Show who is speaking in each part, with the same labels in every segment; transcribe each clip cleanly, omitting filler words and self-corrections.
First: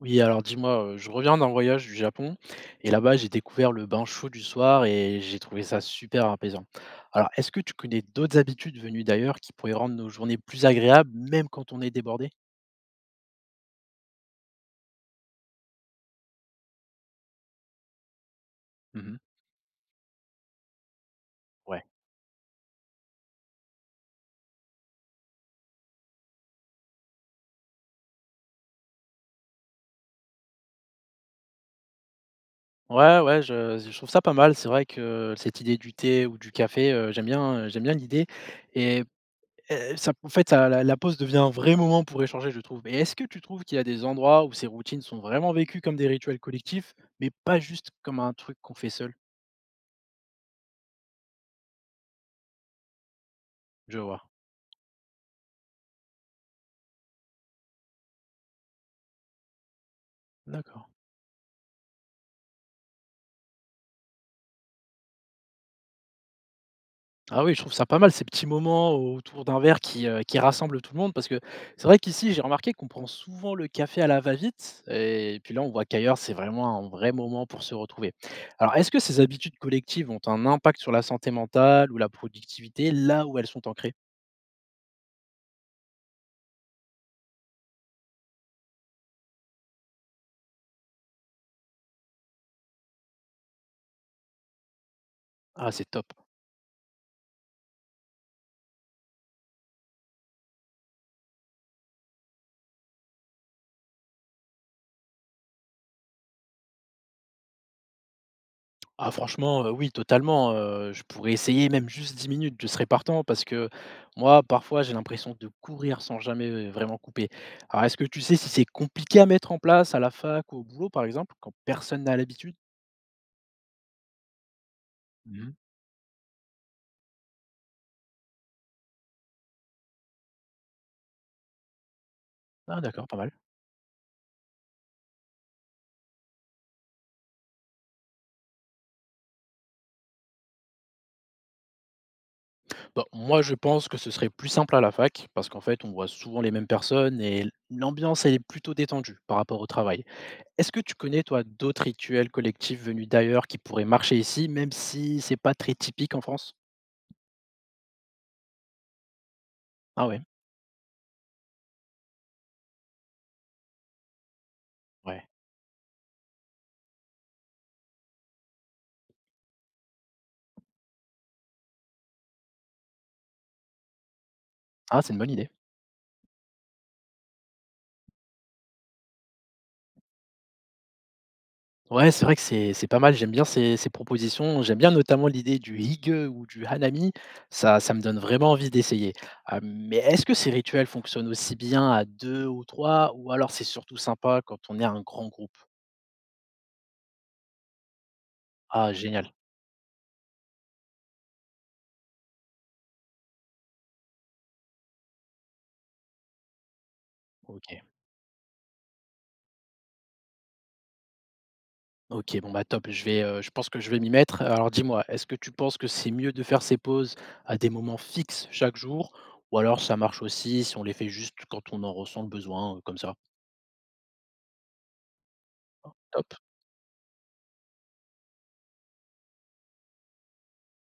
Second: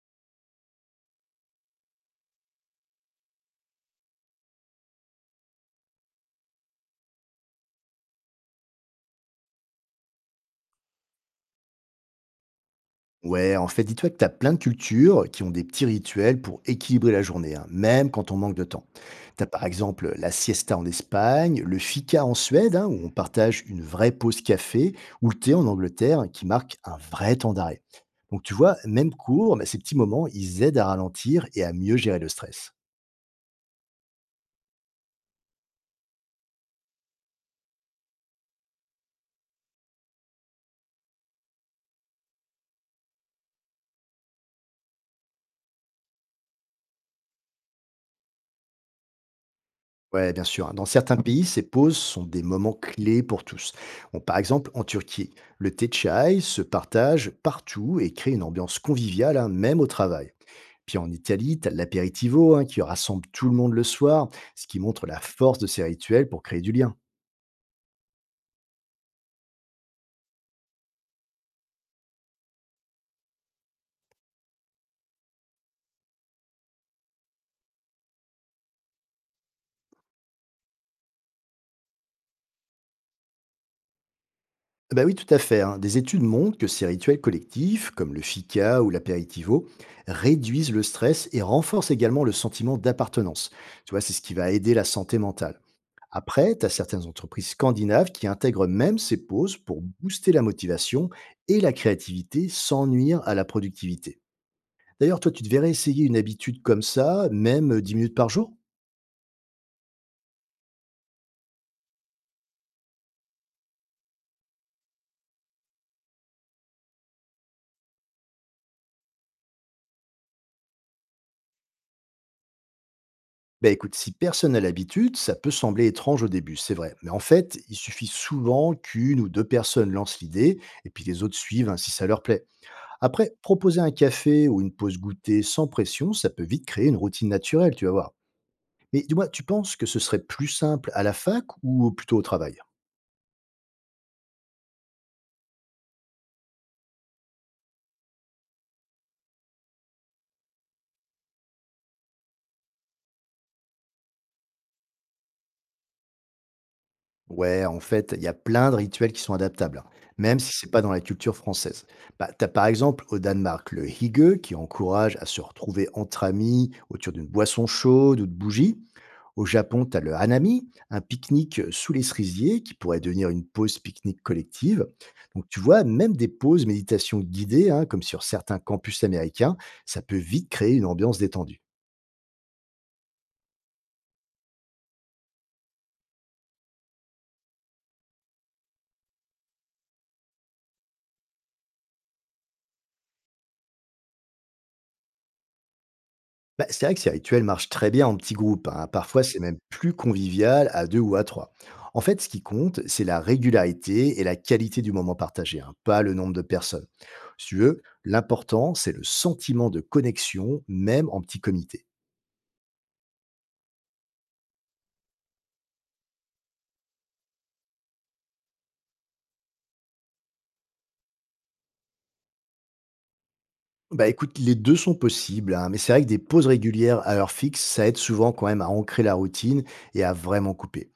Speaker 1: Oui, alors dis-moi, je reviens d'un voyage du Japon et là-bas, j'ai découvert le bain chaud du soir et j'ai trouvé ça super apaisant. Alors, est-ce que tu connais d'autres habitudes venues d'ailleurs qui pourraient rendre nos journées plus agréables, même quand on est débordé?
Speaker 2: Ouais, en fait, dis-toi que tu as plein de cultures qui ont des petits rituels pour équilibrer la journée, hein, même quand on manque de temps.
Speaker 1: Mmh.
Speaker 2: Tu as par exemple la siesta en Espagne, le
Speaker 1: Ouais.
Speaker 2: fika en Suède, hein, où on partage une vraie pause café, ou le thé en Angleterre, hein, qui marque un vrai temps d'arrêt. Donc tu vois, même cours, mais ces petits moments, ils aident à ralentir et à mieux gérer le stress.
Speaker 1: Ouais, ouais, je trouve ça pas mal. C'est vrai que cette idée du thé ou du café, j'aime bien l'idée et et ça en fait, ça la pause devient un vrai moment pour échanger, je trouve. Et est-ce que tu trouves qu'il y a des endroits où ces routines sont vraiment vécues comme des rituels collectifs, mais pas juste comme un truc qu'on fait seul?
Speaker 2: Ouais, bien sûr, hein. Dans certains pays, ces pauses sont des moments clés pour tous.
Speaker 1: Je
Speaker 2: Bon,
Speaker 1: vois,
Speaker 2: par exemple, en Turquie, le thé chai se partage partout et crée une ambiance conviviale, hein, même au travail.
Speaker 1: d'accord.
Speaker 2: Puis en Italie, tu as l'apéritivo, hein, qui rassemble tout le monde le soir, ce qui montre la force de ces rituels pour créer du lien.
Speaker 1: Ah oui, je trouve ça pas mal ces petits moments autour d'un verre qui rassemblent tout le monde parce que c'est vrai qu'ici, j'ai remarqué qu'on prend souvent le café à la va-vite et puis là, on voit qu'ailleurs, c'est vraiment un vrai moment pour se retrouver. Alors, est-ce que ces habitudes collectives ont un impact sur la santé mentale ou la productivité là où elles sont ancrées?
Speaker 2: Ah, bah oui, tout à fait, hein. Des études montrent que ces rituels collectifs, comme le fika ou l'apéritivo, réduisent le stress et renforcent également le sentiment d'appartenance. Tu vois, c'est ce qui va aider la santé mentale.
Speaker 1: Ah, c'est top.
Speaker 2: Après, tu as certaines entreprises scandinaves qui intègrent même ces pauses pour booster la motivation et la créativité sans nuire à la productivité. D'ailleurs, toi, tu devrais essayer une habitude comme ça, même 10 minutes par jour.
Speaker 1: Ah franchement, oui totalement, je pourrais essayer même juste 10 minutes, je serais partant parce que moi, parfois, j'ai l'impression de courir sans jamais, vraiment couper. Alors est-ce que tu sais si c'est compliqué à mettre en place à la fac ou au boulot, par exemple, quand personne n'a l'habitude?
Speaker 2: Ben écoute, si personne n'a l'habitude, ça peut
Speaker 1: Mmh.
Speaker 2: sembler étrange au début, c'est vrai. Mais en fait, il suffit souvent qu'une ou deux personnes lancent l'idée et puis les autres suivent, hein, si ça leur plaît.
Speaker 1: Ah d'accord, pas mal.
Speaker 2: Après, proposer un café ou une pause goûter sans pression, ça peut vite créer une routine naturelle, tu vas voir. Mais dis-moi, tu penses que ce serait plus simple à la fac ou plutôt au travail?
Speaker 1: Bah, moi, je pense que ce serait plus simple à la fac parce qu'en fait, on voit souvent les mêmes personnes et l'ambiance, elle est plutôt détendue par rapport au travail. Est-ce que tu connais, toi, d'autres rituels collectifs venus d'ailleurs qui pourraient marcher ici, même si c'est pas très typique en France?
Speaker 2: Ouais, en fait, il y a plein de rituels qui sont adaptables, hein,
Speaker 1: Ah ouais?
Speaker 2: même si c'est pas dans la culture française. Bah, t'as par exemple au Danemark le hygge qui encourage à
Speaker 1: Ouais.
Speaker 2: se retrouver entre amis autour d'une boisson chaude ou de bougies. Au Japon, t'as le hanami, un pique-nique sous les cerisiers qui pourrait devenir une pause pique-nique collective.
Speaker 1: Ah, c'est une bonne
Speaker 2: Donc
Speaker 1: idée.
Speaker 2: tu vois, même des pauses méditation guidées, hein, comme sur certains campus américains, ça peut vite créer une ambiance détendue.
Speaker 1: Ouais, c'est vrai que c'est pas mal, j'aime bien ces propositions. J'aime bien notamment l'idée du hygge ou du hanami, ça ça me donne vraiment envie d'essayer. Mais est-ce que ces rituels fonctionnent aussi bien à 2 ou 3 ou alors c'est surtout sympa quand on est un grand groupe?
Speaker 2: Bah, c'est vrai que ces rituels marchent très bien en petits groupes, hein.
Speaker 1: Ah
Speaker 2: Parfois,
Speaker 1: génial,
Speaker 2: c'est même plus convivial à deux ou à trois. En fait, ce qui compte, c'est la régularité et la qualité du moment partagé, hein, pas le nombre de personnes. Si tu veux,
Speaker 1: OK.
Speaker 2: l'important, c'est le sentiment de connexion, même en petit comité.
Speaker 1: OK, bon bah top, je vais, je pense que je vais m'y mettre. Alors dis-moi, est-ce que tu penses que c'est mieux de faire ces pauses à des moments fixes chaque jour ou alors ça marche aussi si on les fait juste quand on en ressent le besoin, comme ça?
Speaker 2: Bah écoute, les deux sont possibles, hein, mais c'est vrai que des
Speaker 1: Top,
Speaker 2: pauses régulières à heure fixe, ça aide souvent quand même à ancrer la routine et à vraiment couper.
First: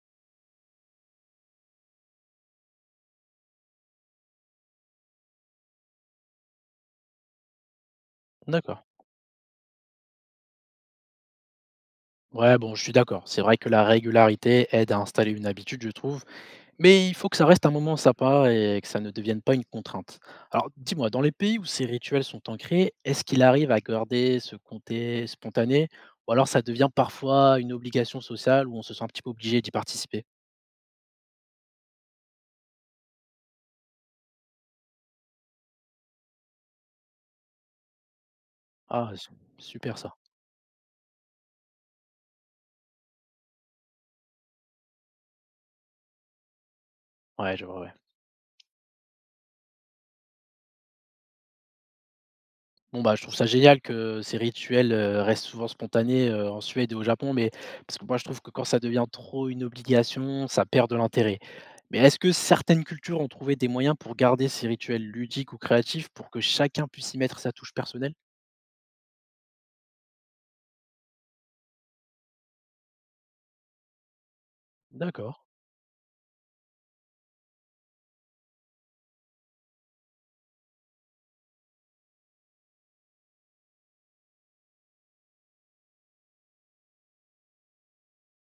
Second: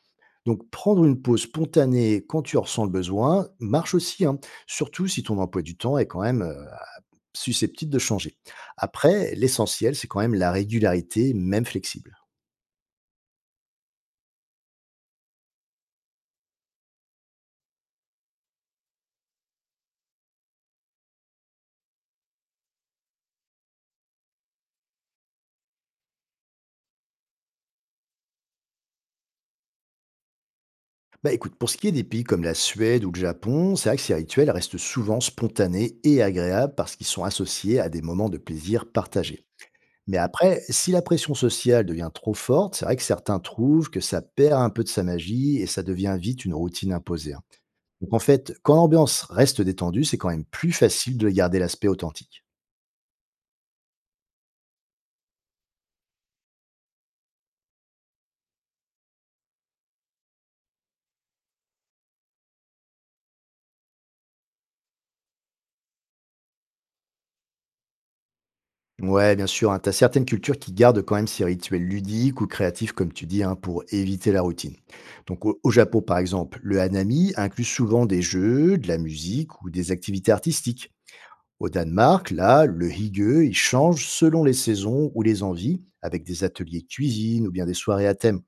Speaker 2: Donc prendre une pause spontanée quand tu en ressens le besoin marche aussi, hein, surtout si ton emploi du temps est quand même susceptibles de changer.
Speaker 1: d'accord.
Speaker 2: Après, l'essentiel, c'est quand même la régularité, même flexible.
Speaker 1: Ouais, bon, je suis d'accord. C'est vrai que la régularité aide à installer une habitude, je trouve, mais il faut que ça reste un moment sympa et que ça ne devienne pas une contrainte. Alors, dis-moi, dans les pays où ces rituels sont ancrés, est-ce qu'il arrive à garder ce comté spontané ou alors ça devient parfois une obligation sociale où on se sent un petit peu obligé d'y participer?
Speaker 2: Bah écoute, pour ce qui est des pays comme la Suède ou le Japon, c'est vrai que ces rituels restent souvent spontanés et agréables parce qu'ils sont associés à des moments de plaisir
Speaker 1: Ah,
Speaker 2: partagés.
Speaker 1: super ça.
Speaker 2: Mais après, si la pression sociale devient trop forte, c'est vrai que certains trouvent que ça perd un peu de sa magie et ça devient vite une routine imposée, hein.
Speaker 1: Ouais, je vois. Ouais.
Speaker 2: Donc en fait, quand l'ambiance reste détendue, c'est quand même plus facile de garder l'aspect authentique.
Speaker 1: Bon, bah, je trouve ça génial que ces rituels, restent souvent spontanés, en Suède et au Japon, mais parce que moi, je trouve que quand ça devient trop une obligation, ça perd de l'intérêt. Mais est-ce que certaines cultures ont trouvé des moyens pour garder ces rituels ludiques ou créatifs pour que chacun puisse y mettre sa touche personnelle?
Speaker 2: Ouais, bien sûr, hein, t'as certaines cultures qui gardent quand même ces rituels ludiques ou créatifs, comme tu dis, hein, pour éviter la routine.
Speaker 1: D'accord.
Speaker 2: Donc au Japon, par exemple, le hanami inclut souvent des jeux, de la musique ou des activités artistiques. Au Danemark, là, le hygge, il change selon les saisons ou les envies, avec des ateliers cuisine ou bien des soirées à thème.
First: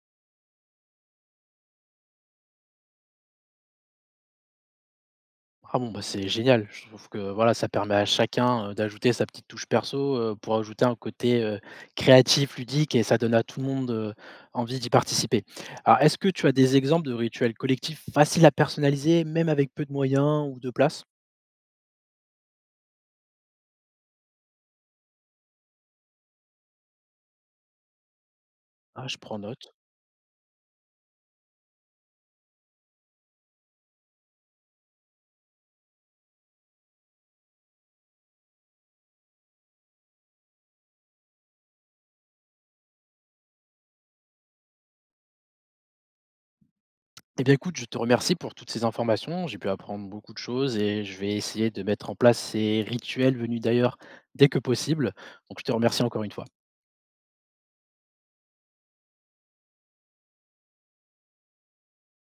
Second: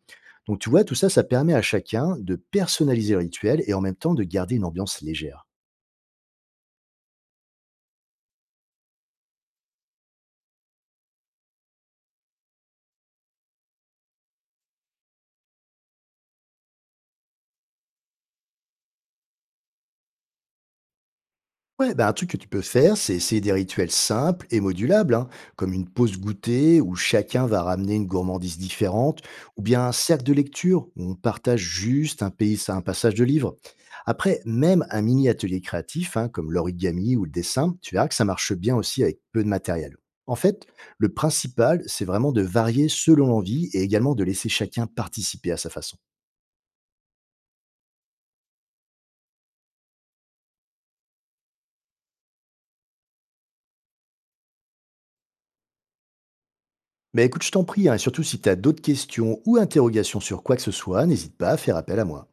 Speaker 2: Donc tu vois, tout ça, ça permet à chacun de personnaliser le rituel et en même temps de garder une ambiance légère.
Speaker 1: Ah bon, bah, c'est génial. Je trouve que voilà, ça permet à chacun, d'ajouter sa petite touche perso, pour ajouter un côté, créatif, ludique et ça donne à tout le monde, envie d'y participer. Alors est-ce que tu as des exemples de rituels collectifs faciles à personnaliser, même avec peu de moyens ou de place?
Speaker 2: Ouais, bah, un truc que tu peux faire, c'est essayer des rituels simples et modulables, hein, comme une pause goûter où chacun va ramener une gourmandise
Speaker 1: Ah, je
Speaker 2: différente,
Speaker 1: prends
Speaker 2: ou
Speaker 1: note.
Speaker 2: bien un cercle de lecture où on partage juste un pays, un passage de livre. Après, même un mini atelier créatif, hein, comme l'origami ou le dessin, tu verras que ça marche bien aussi avec peu de matériel. En fait, le principal, c'est vraiment de varier selon l'envie et également de laisser chacun participer à sa façon.
Speaker 1: Eh bien écoute, je te remercie pour toutes ces informations. J'ai pu apprendre beaucoup de choses et je vais essayer de mettre en place ces rituels venus d'ailleurs dès que possible. Donc je te remercie encore une fois.
Speaker 2: Mais écoute, je t'en prie, hein, et surtout si tu as d'autres questions ou interrogations sur quoi que ce soit, n'hésite pas à faire appel à moi.